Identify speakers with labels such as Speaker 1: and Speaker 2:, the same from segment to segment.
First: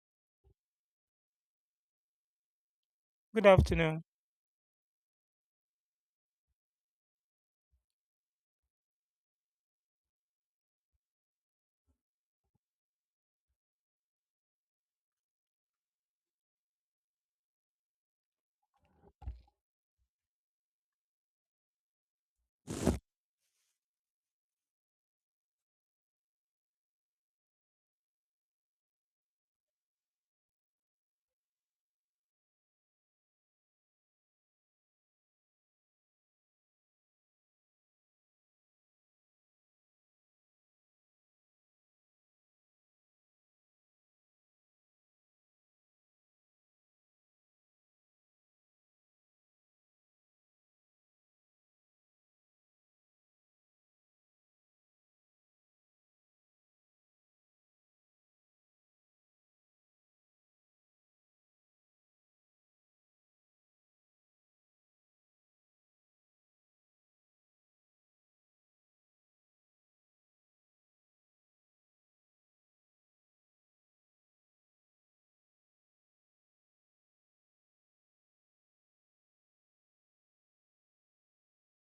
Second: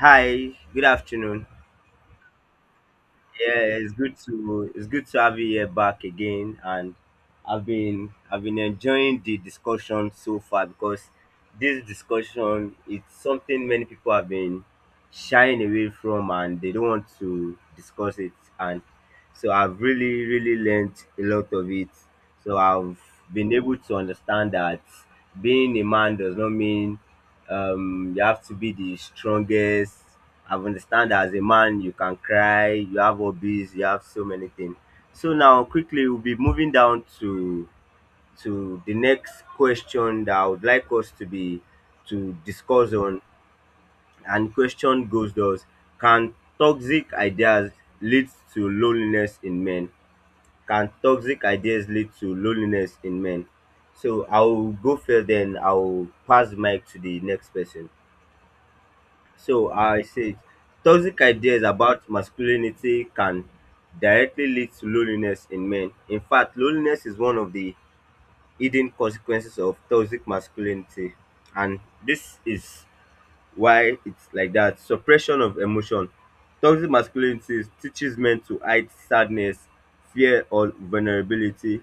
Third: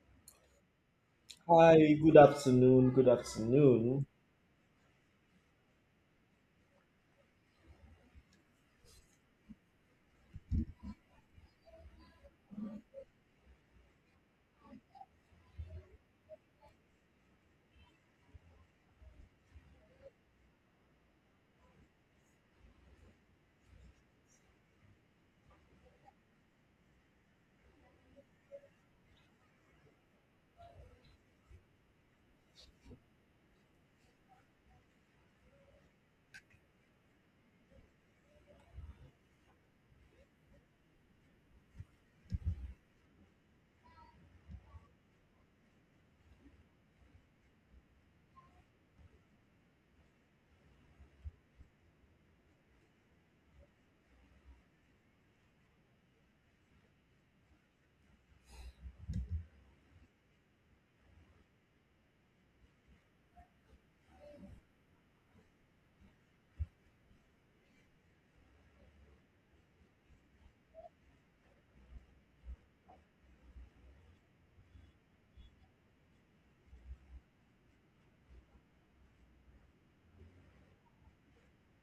Speaker 1: Hi, good afternoon.
Speaker 2: Hi, good afternoon. Good
Speaker 3: Good
Speaker 1: Yeah,
Speaker 3: afternoon.
Speaker 2: afternoon.
Speaker 1: it's good to have you here back again, and I've been enjoying the discussion so far, because this discussion is something many people have been shying away from and they don't want to discuss it. And so I've really learned a lot of it. So I've been able to understand that being a man does not mean you have to be the strongest. I've understand that as a man, you can cry, you have hobbies, you have so many things. So now, quickly, we'll be moving down to the next question that I would like us to be to discuss on. And question goes thus: can toxic ideas lead to loneliness in men? Can toxic ideas lead to loneliness in men? So I'll go first, then I'll pass the mic to the next person. So I said, toxic ideas about masculinity can directly lead to loneliness in men. In fact, loneliness is one of the hidden consequences of toxic masculinity, and this is why it's like that. Suppression of emotion. Toxic masculinity teaches men to hide sadness, fear, or vulnerability.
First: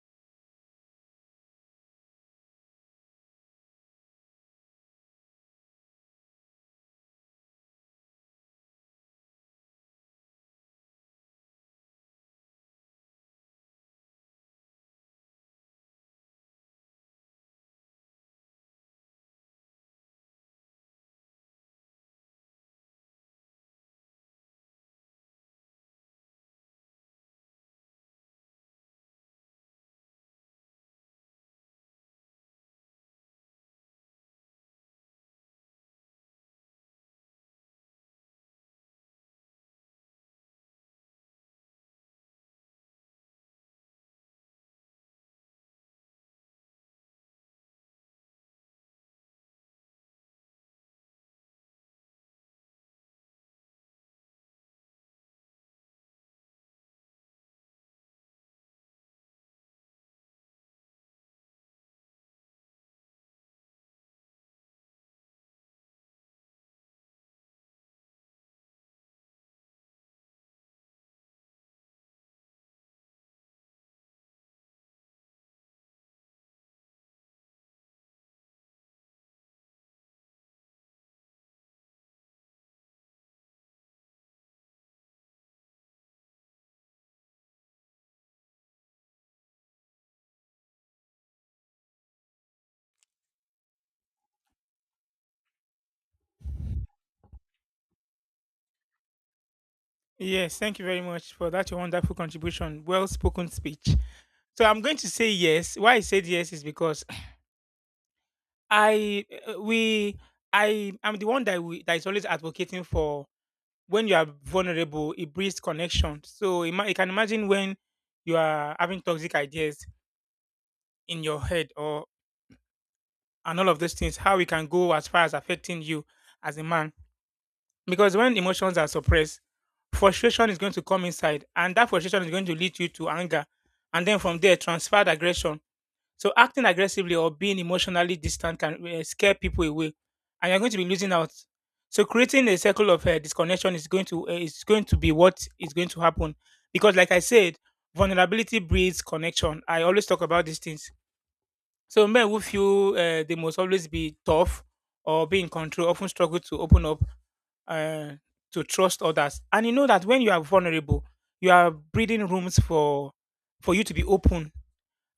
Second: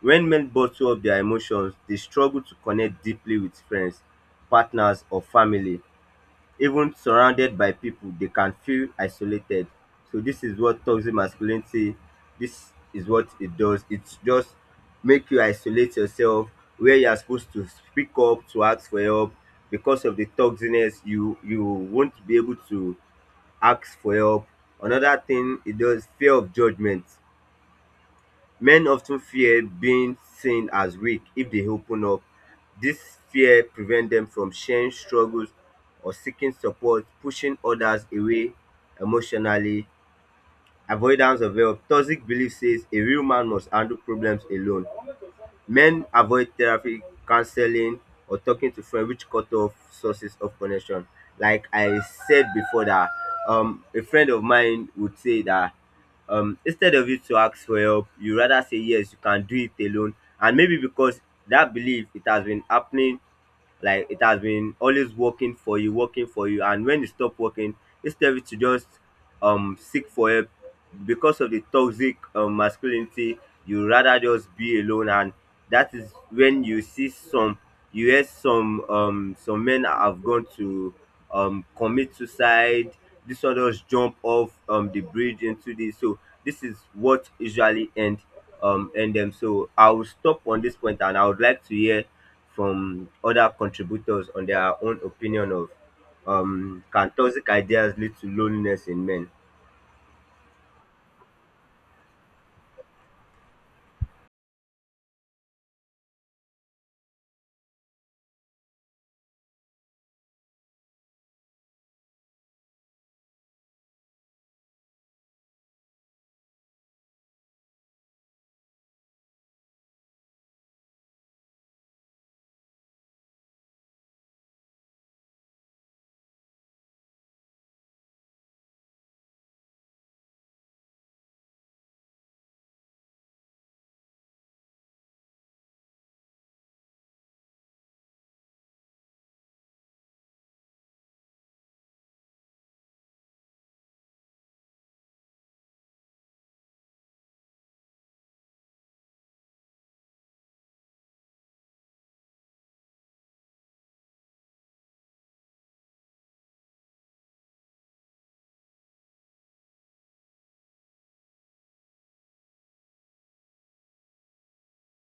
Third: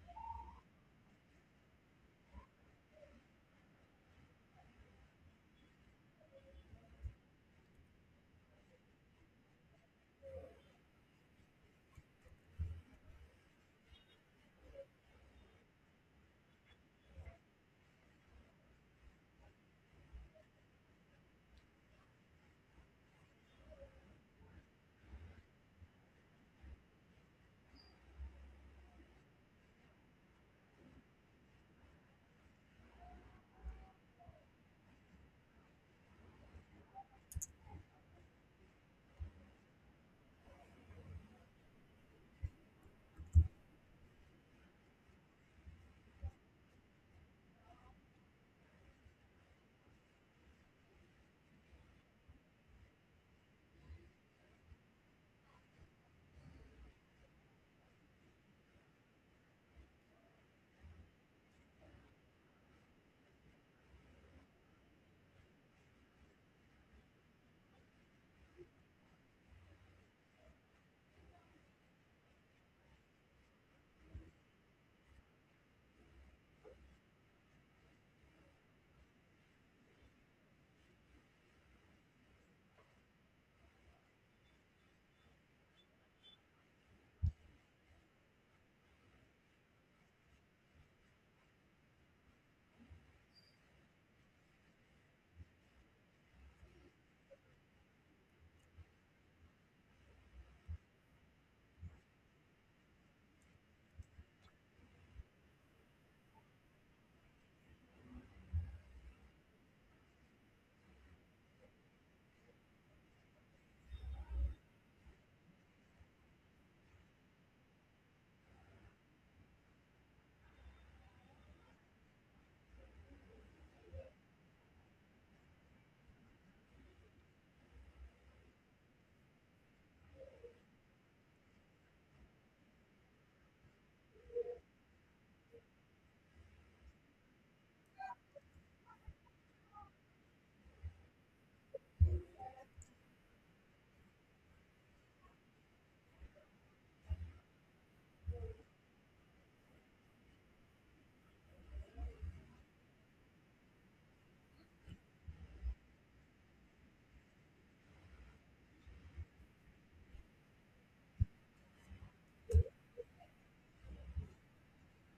Speaker 1: When men bottle up their emotions, they struggle to connect deeply with friends, partners, or family. Even surrounded by people, they can feel isolated. So this is what toxic masculinity, this is what it does. It just make you isolate yourself. Where you are supposed to speak up, to ask for help, because of the toxicness, you won't be able to ask for help. Another thing it does: fear of judgment. Men often fear being seen as weak if they open up. This fear prevents them from sharing struggles or seeking support, pushing others away emotionally. Avoidance of help. Toxic belief says a real man must handle problems alone. Men avoid therapy, counseling or talking to friends, which cut off sources of connection. Like I said before that, a friend of mine would say that, instead of you to ask for help, you rather say yes, you can do it alone. And maybe because that belief, it has been happening, like it has been always working for you, working for you and when it stop working, instead of it to just seek for help, because of the toxic masculinity, you rather just be alone. And that is when you see some, you hear some, some men have gone to commit suicide, this one just jump off the bridge into this. So this is what usually end, end them. So I will stop on this point, and I would like to hear from other contributors on their own opinion of, can toxic ideas lead to loneliness in men?
Speaker 3: Yes, thank you very much for that your wonderful contribution. Well spoken speech. So I'm going to say yes. Why I said yes is because I uh, we I am the one that is always advocating for when you are vulnerable, it breeds connection. So you can imagine when you are having toxic ideas in your head or and all of those things, how it can go as far as affecting you as a man. Because when emotions are suppressed, frustration is going to come inside, and that frustration is going to lead you to anger. And then from there, transferred aggression. So acting aggressively or being emotionally distant can scare people away, and you're going to be losing out. So creating a circle of disconnection is going to be what is going to happen, because like I said, vulnerability breeds connection. I always talk about these things. So men who feel they must always be tough or be in control often struggle to open up uh, to trust others. And you know that when you are vulnerable, you are breeding rooms for you to be open.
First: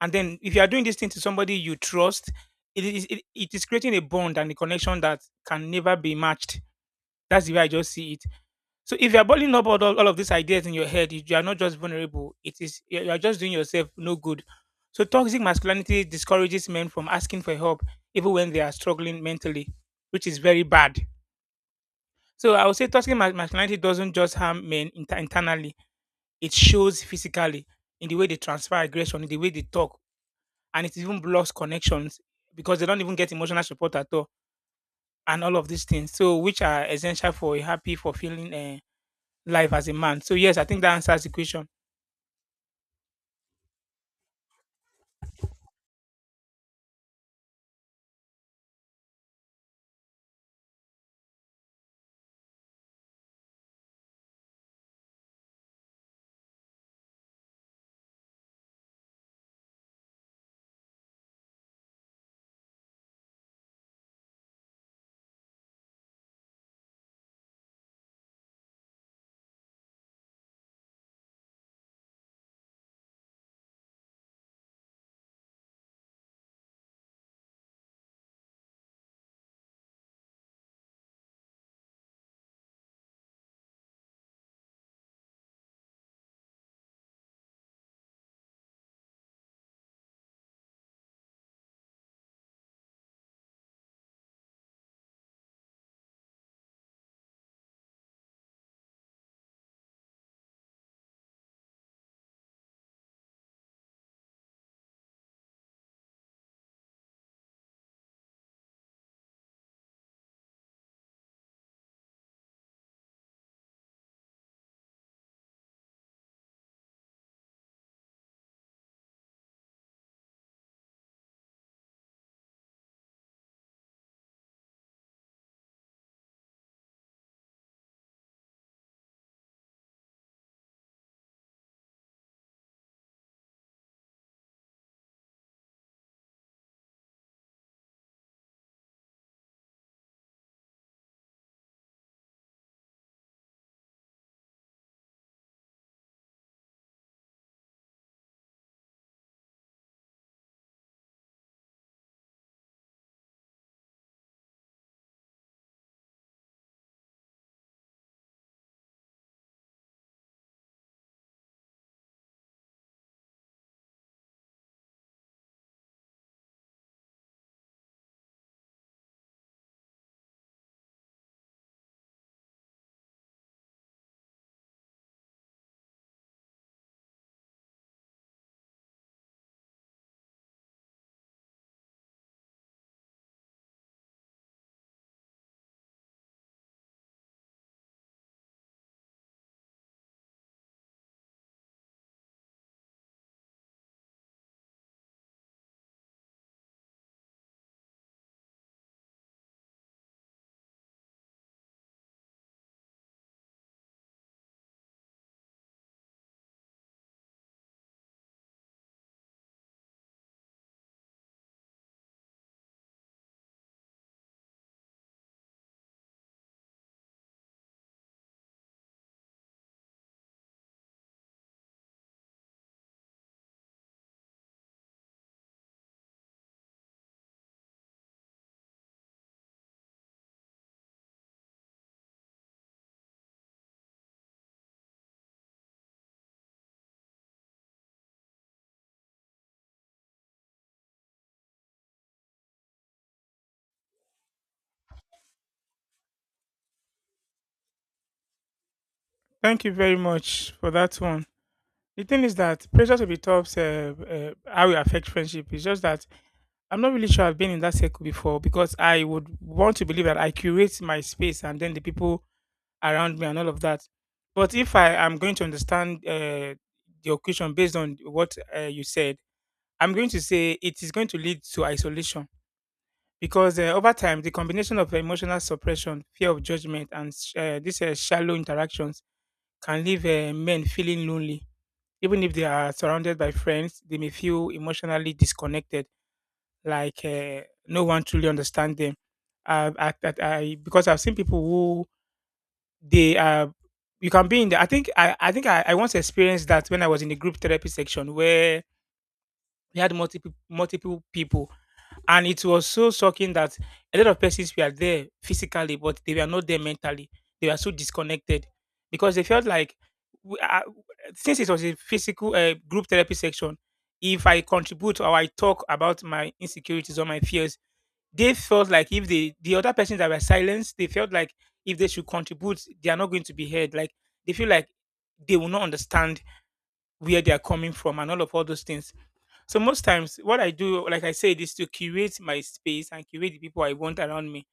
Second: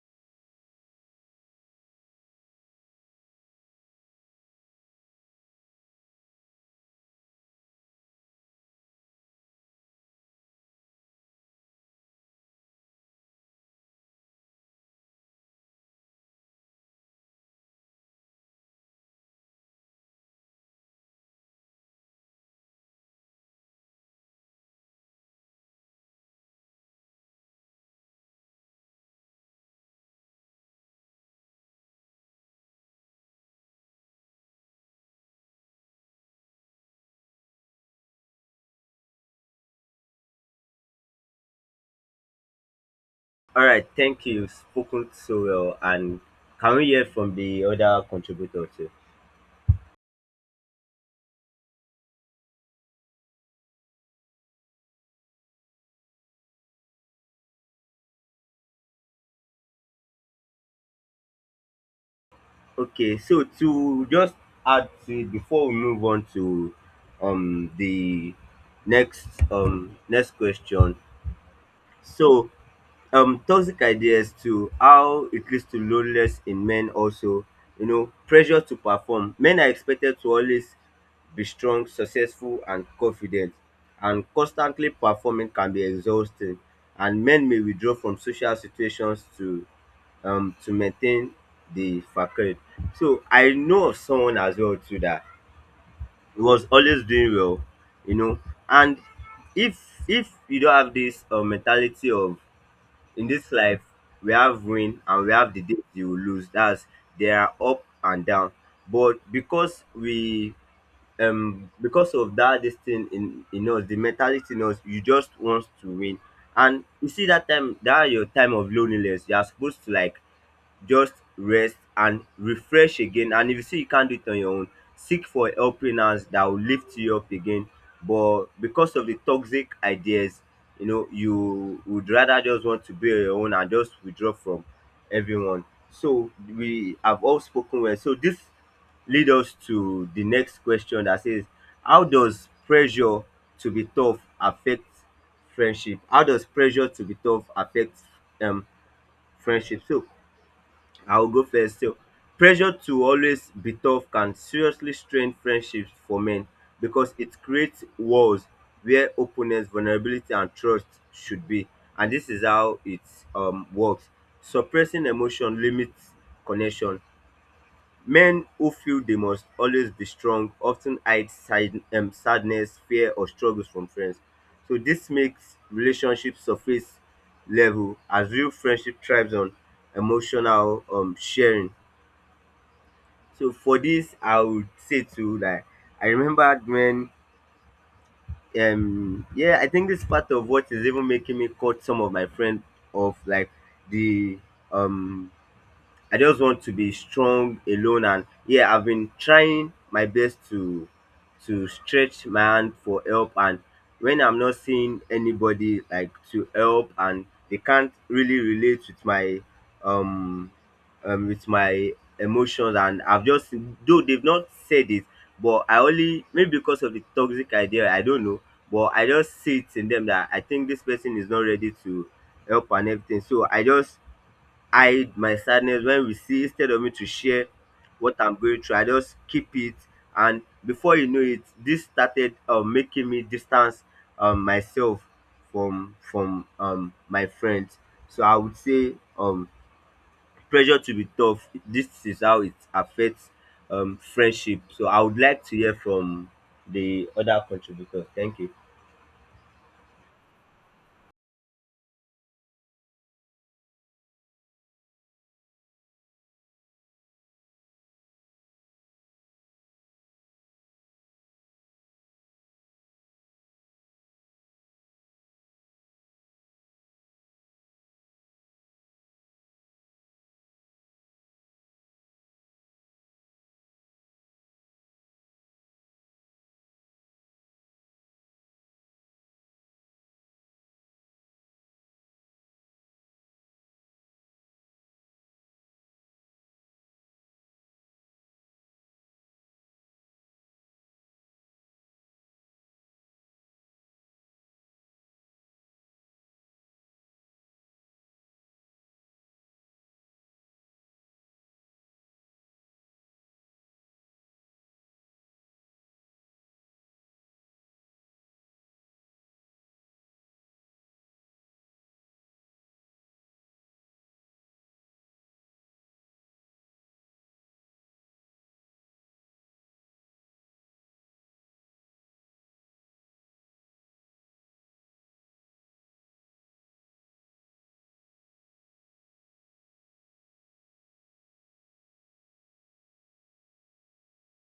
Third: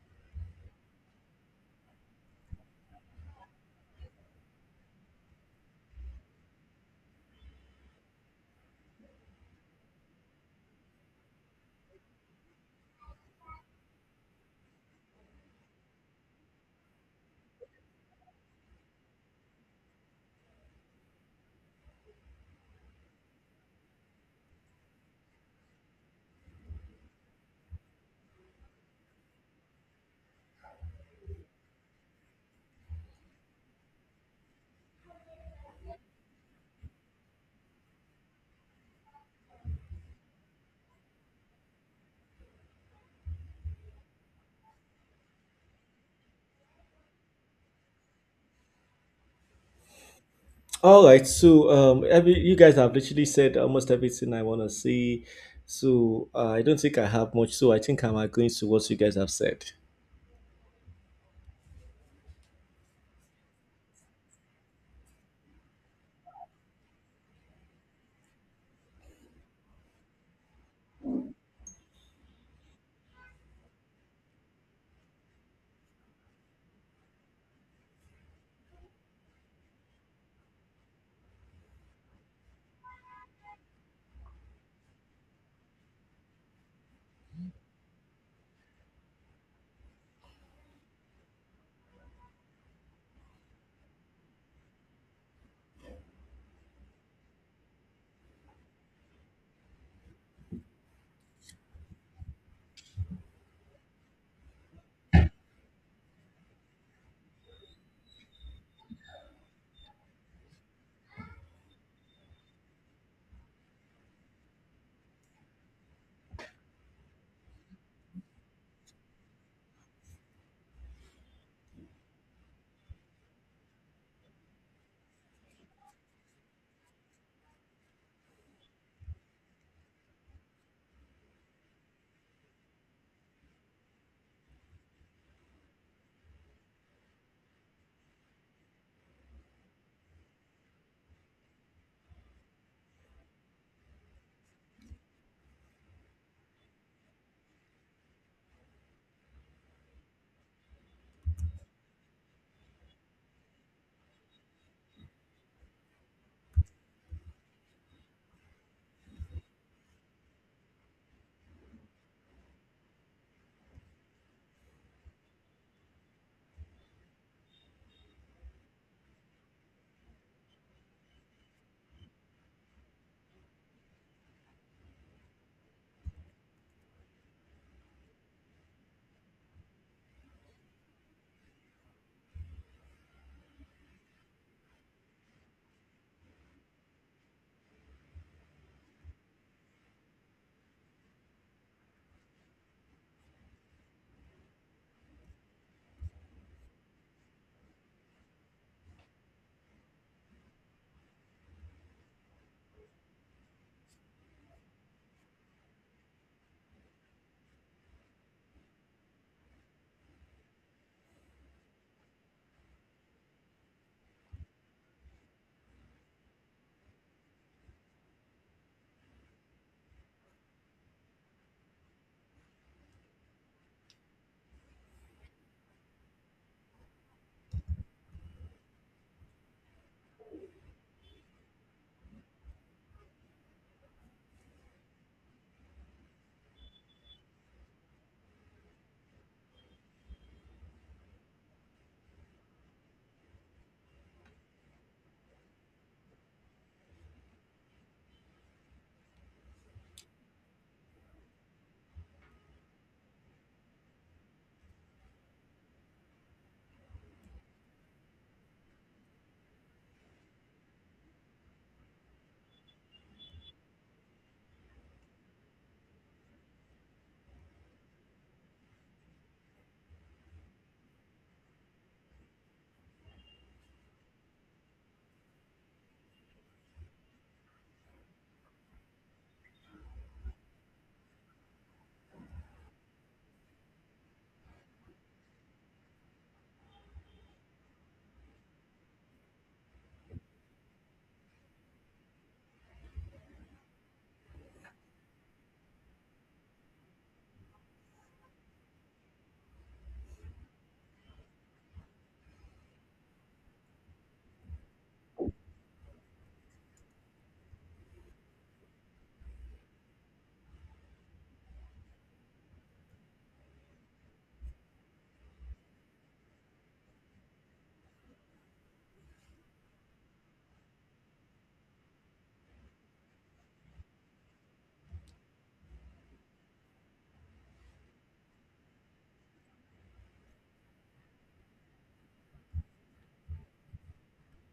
Speaker 3: And then if you are doing this thing to somebody you trust, it is creating a bond and a connection that can never be matched. That's the way I just see it. So if you are boiling up all of these ideas in your head, you are not just vulnerable. It is you are just doing yourself no good. So toxic masculinity discourages men from asking for help even when they are struggling mentally, which is very bad. So I would say toxic masculinity doesn't just harm men internally; it shows physically in the way they transfer aggression, in the way they talk, and it even blocks connections because they don't even get emotional support at all, and all of these things. So which are essential for a happy, fulfilling life as a man. So yes, I think that answers the question.
Speaker 1: All right, thank you. You've spoken so well, and can we hear from the other contributor too?
Speaker 2: All right, so every you guys have literally said almost everything I want to say, so I don't think I have much. So I think I'm agreeing to what you guys have said.
Speaker 1: Okay, so to just add to it before we move on to the next next question. So toxic ideas, to how it leads to loneliness in men, also, you know, pressure to perform. Men are expected to always be strong, successful and confident, and constantly performing can be exhausting, and men may withdraw from social situations to maintain the facade. So I know of someone as well too, that he was always doing well, you know. And if you don't have this mentality of, in this life we have win and we have the days you will lose, that's, there are up and down. But because we, because of that, this thing in us, the mentality in us, you just want to win. And you see that time, that your time of loneliness, you are supposed to like just rest and refresh again. And if you see you can't do it on your own, seek for a helping hands that will lift you up again. But because of the toxic ideas, you know, you would rather just want to be on your own and just withdraw from everyone. So we have all spoken well, so this lead us to the next question that says: how does pressure to be tough affect friendship? How does pressure to be tough affect um friendship? So I will go first sef. Pressure to always be tough can seriously strain friendships for men, because it creates walls where openness, vulnerability and trust should be. And dis is how it works. Suppressing emotion limits connection. Men who feel they must always be strong often hide side, sadness, fear, or struggles from friends. So this makes relationships surface level, as real friendship thrives on emotional sharing. So for this, I would say too that I remember when, yeah, I think this part of what is even making me cut some of my friends off, like the um I just want to be strong alone. And yeah, I've been trying my best to stretch my hand for help, and when I'm not seeing anybody like to help, and they can't really relate with my, um with my emotions, and I've just, though they've not said it, but I only, maybe because of the toxic idea, I don't know, but I just see it in them that I think this person is not ready to help and everything. So I just hide my sadness when we see. Instead of me to share what I'm going through, I just keep it. And before you know it, this started, making me distance myself from my friends. So I would say, pressure to be tough, this is how it affects friendship. So I would like to hear from the other contributors. Thank you.
Speaker 3: Thank you very much for that one. The thing is that pressure to be tops how it affects friendship. It's just that I'm not really sure I've been in that circle before because I would want to believe that I curate my space and then the people around me and all of that. But if I am going to understand your question based on what you said, I'm going to say it is going to lead to isolation because over time, the combination of emotional suppression, fear of judgment, and these shallow interactions can leave men feeling lonely even if they are surrounded by friends, they may feel emotionally disconnected, like no one truly understands them. Because I've seen people they are, you can be in the, I once experienced that when I was in the group therapy section where we had multiple people and it was so shocking that a lot of persons were there physically, but they were not there mentally. They were so disconnected because they felt like, w- uh, since it was a physical group therapy section, if I contribute or I talk about my insecurities or my fears, they felt like if they, the other persons that were silenced, they felt like if they should contribute, they are not going to be heard. Like they feel like they will not understand where they are coming from and all those things. So most times, what I do, like I said, is to curate my space and curate the people I want around me.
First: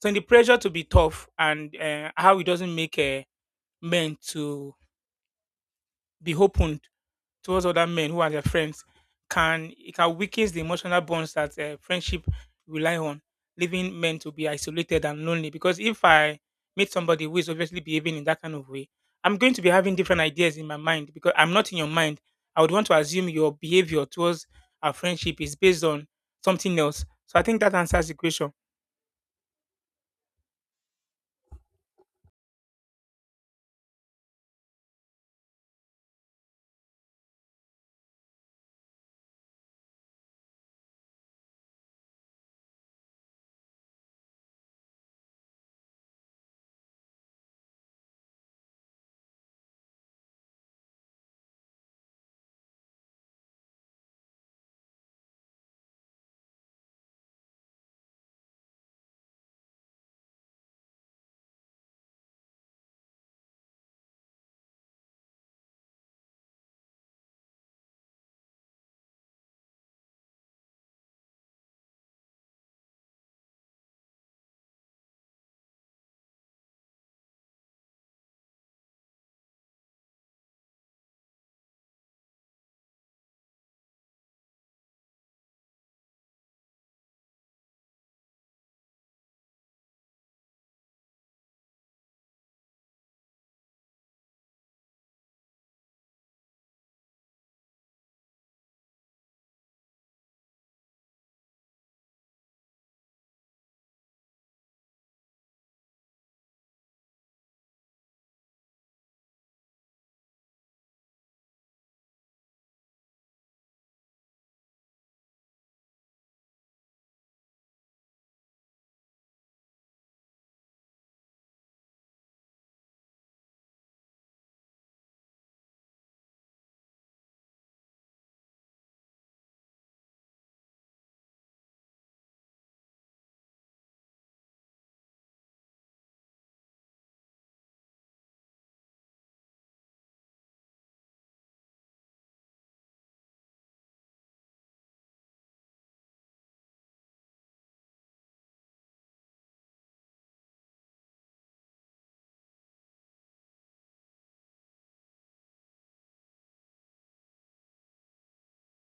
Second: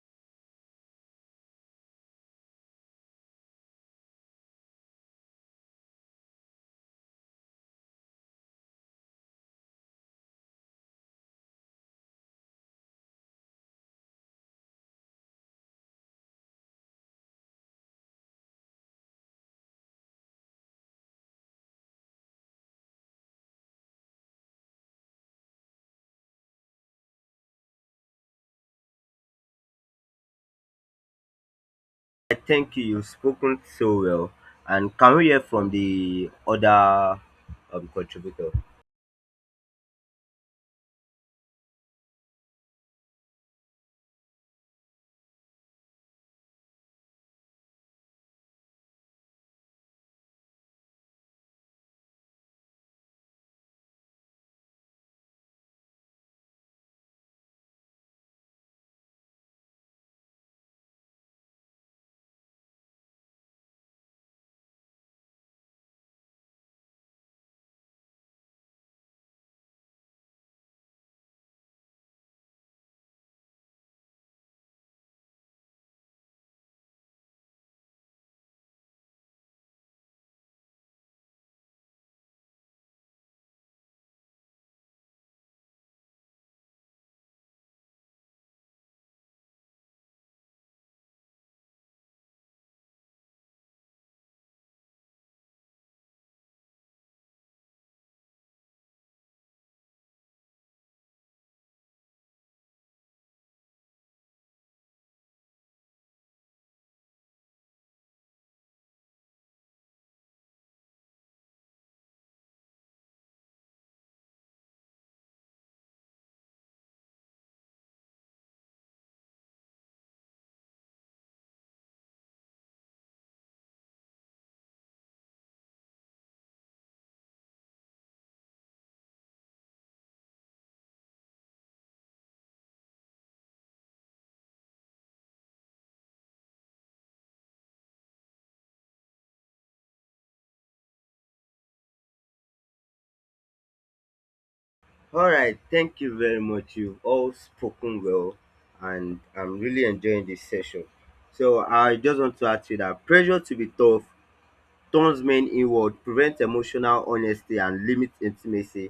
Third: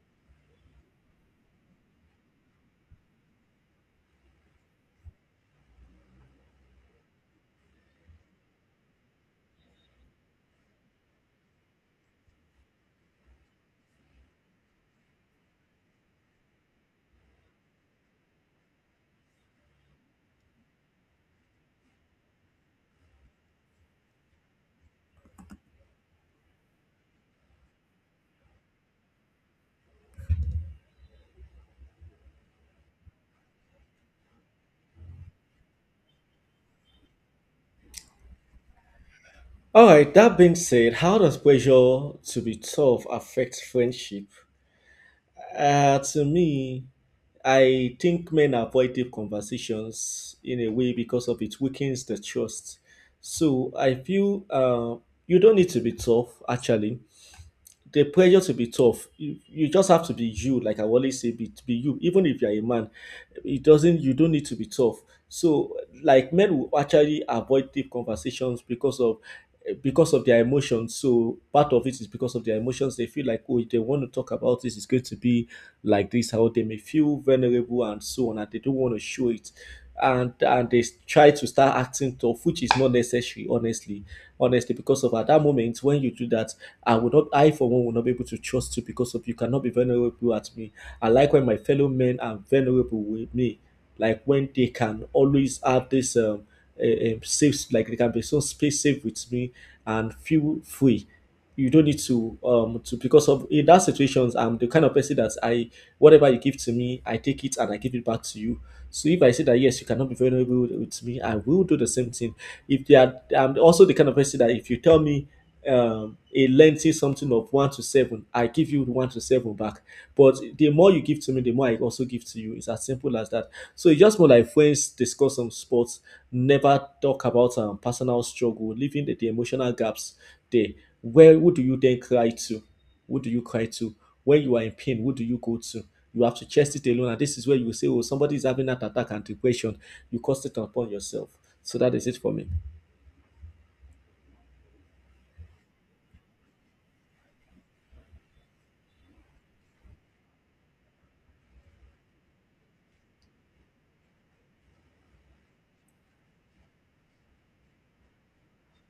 Speaker 3: So in the pressure to be tough and how it doesn't make men to be open towards other men who are their friends can it can weaken the emotional bonds that friendship rely on, leaving men to be isolated and lonely. Because if I meet somebody who is obviously behaving in that kind of way, I'm going to be having different ideas in my mind because I'm not in your mind. I would want to assume your behavior towards our friendship is based on something else. So I think that answers the question.
Speaker 1: I thank you, you've spoken so well, and can we hear from the other contributor?
Speaker 2: All right, that being said, how does pressure to be tough affect friendship? To me, I think men avoid deep conversations in a way because of it weakens the trust. So I feel you don't need to be tough actually the pressure to be tough you just have to be you, like I always say, be you. Even if you're a man it doesn't you don't need to be tough. So like men will actually avoid deep conversations because of their emotions. So part of it is because of their emotions. They feel like, oh, if they want to talk about this it's going to be like this, how they may feel vulnerable and so on, and they don't want to show it. And they try to start acting tough, which is not necessary, honestly, because of at that moment when you do that I for one will not be able to trust you, because of you cannot be vulnerable at me. I like when my fellow men are vulnerable with me, like when they can always have this safe, like they can be so space safe with me and feel free. You don't need to because of in that situations, I'm the kind of person that I whatever you give to me I take it and I give it back to you. So if I say that, yes, you cannot be vulnerable with me, I will do the same thing. If they are, I'm also the kind of person that if you tell me a lengthy something of one to seven, I give you one to seven back. But the more you give to me, the more I also give to you. It's as simple as that. So it's just more like friends discuss some sports, never talk about personal struggle, leaving the emotional gaps there. Where who do you then cry to? Who do you cry to? When you are in pain, who do you go to? You have to chest it alone, and this is where you will say, "Oh, somebody is having that attack and depression." You cast it upon yourself. So that is it for me.
Speaker 1: All right, thank you very much. You've all spoken well, and I'm really enjoying this session. So I just want to add to that, pressure to be tough turns men inward, prevents emotional honesty and limits intimacy.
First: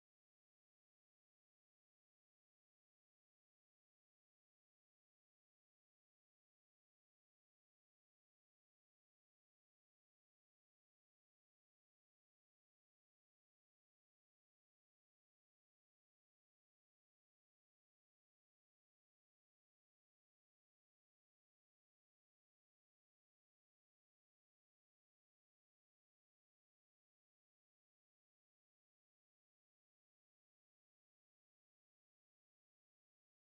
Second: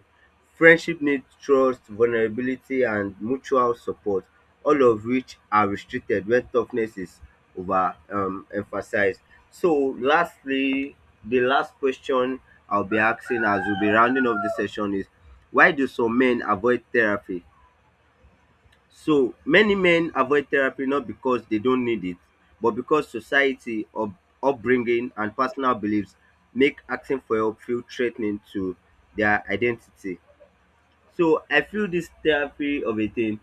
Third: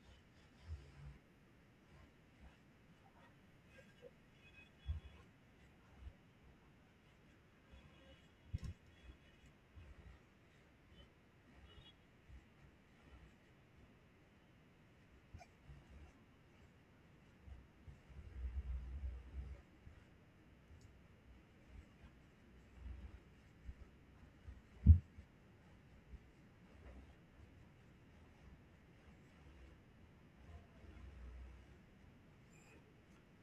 Speaker 1: Friendship needs trust, vulnerability and mutual support, all of which are restricted when toughness is over emphasized. So lastly, the last question I'll be asking as we'll be rounding off the session is: why do some men avoid therapy? So many men avoid therapy, not because they don't need it, but because society, upbringing, and personal beliefs make asking for help feel threatening to their identity. So I feel this therapy of a thing,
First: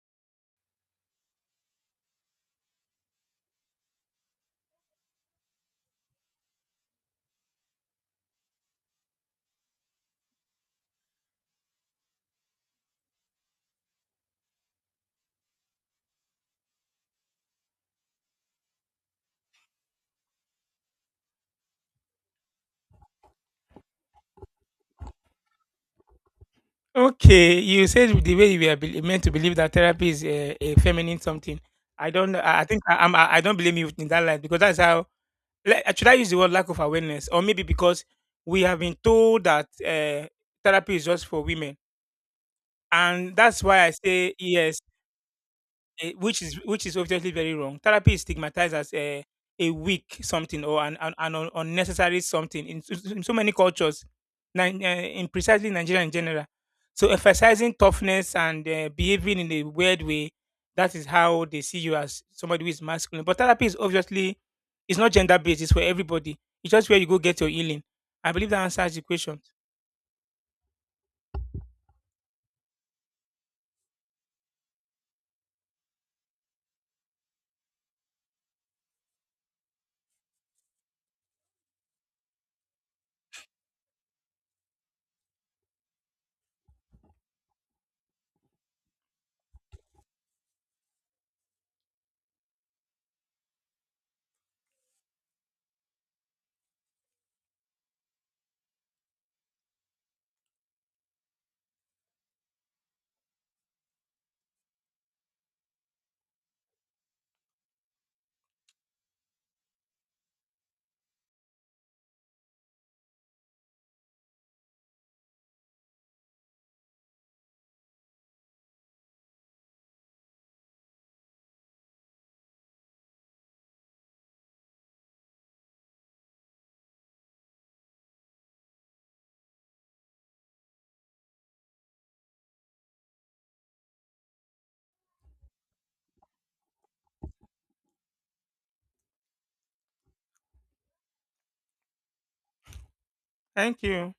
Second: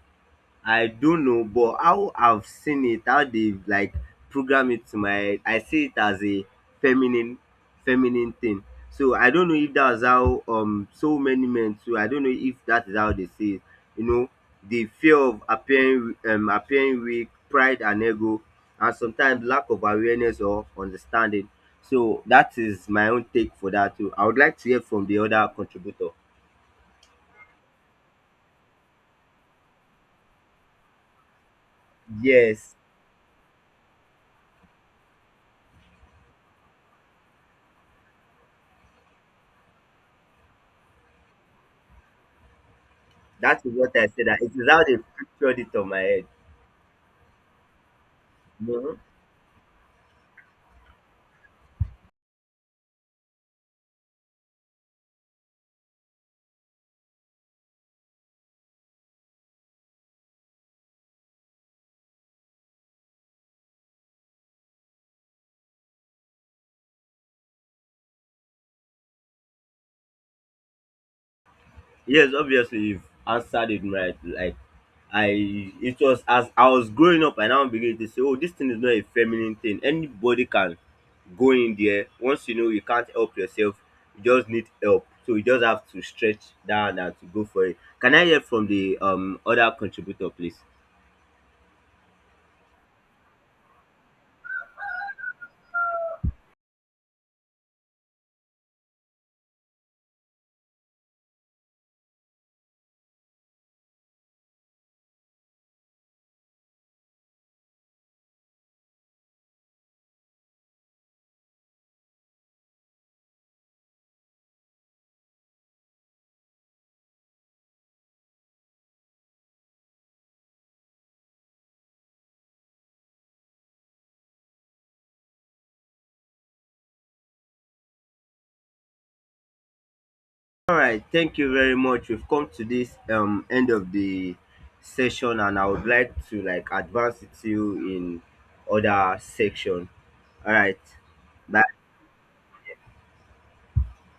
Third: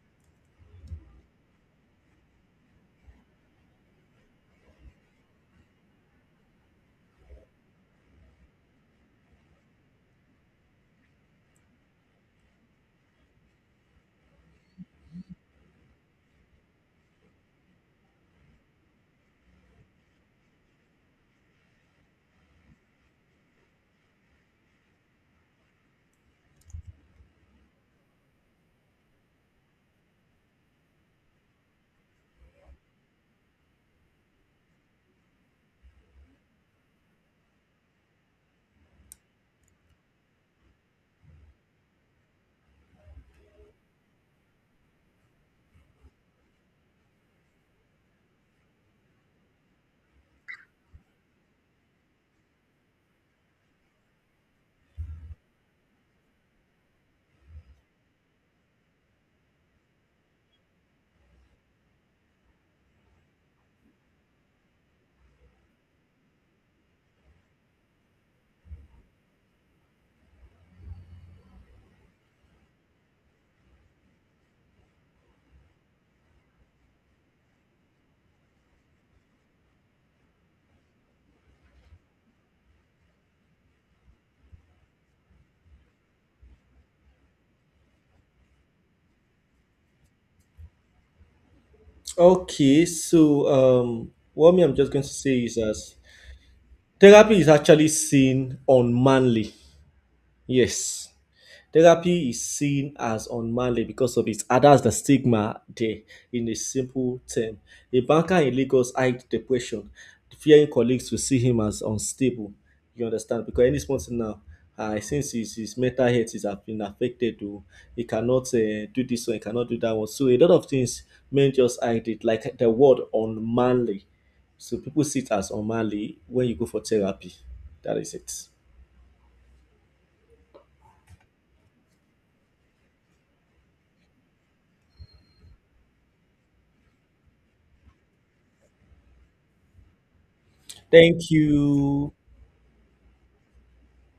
Speaker 1: I don't know, but how I've seen it, how they've like programmed it to my, I see it as a feminine feminine thing. So I don't know if that's how so many men too. I don't know if that is how they see it. You know, the fear of appearing, appearing weak, pride and ego, and sometimes lack of awareness or understanding. So that is my own take for that too. I would like to hear from the other contributor.
Speaker 3: Okay, you said the way you were meant to believe that therapy is a feminine something. I don't. I
Speaker 1: Yes,
Speaker 3: think I I don't blame you in that light because that's how should I use the word lack of awareness, or maybe because we have been told that therapy is just for women, and
Speaker 1: that
Speaker 3: that's
Speaker 1: is
Speaker 3: why I
Speaker 1: what I said.
Speaker 3: say
Speaker 1: That it is
Speaker 3: yes,
Speaker 1: how they pictured it on my head.
Speaker 3: which is obviously very wrong. Therapy is stigmatized as
Speaker 1: Mhm.
Speaker 3: a weak something or an unnecessary something in, in so many cultures, in precisely Nigeria in general. So emphasizing toughness and behaving in a weird way, that is how they see you as somebody who is masculine. But therapy is obviously it's not gender based. It's for everybody. It's just where you go get your healing. I believe that answers the question.
Speaker 1: Yes, obviously you've answered it right. Like I, it was as I was growing up I now begin to say, oh, this thing is not a feminine thing. Anybody can go in there. Once you know you can't help yourself, you just need help. So you just have to stretch down and to go for it. Can I hear from the other contributor please?
Speaker 2: Okay, so what me, I'm just going to say is that therapy is actually seen unmanly. Yes, therapy is seen as unmanly because of its, and that's the stigma there, in a simple term. A banker in Lagos hide depression, fearing colleagues will see him as unstable. You understand? Because any sponsor now, since his mental health is have been affected, oh, he cannot do this one, he cannot do that one. So a lot of things men just hide it, like the word unmanly. So people see it as unmanly when you go for therapy. That is it.
Speaker 1: All right, thank you very much. We've come to this end of the session, and I would like to like advance it to you in other section. All right,
Speaker 2: Thank
Speaker 1: bye.
Speaker 2: you.
Speaker 3: Thank you.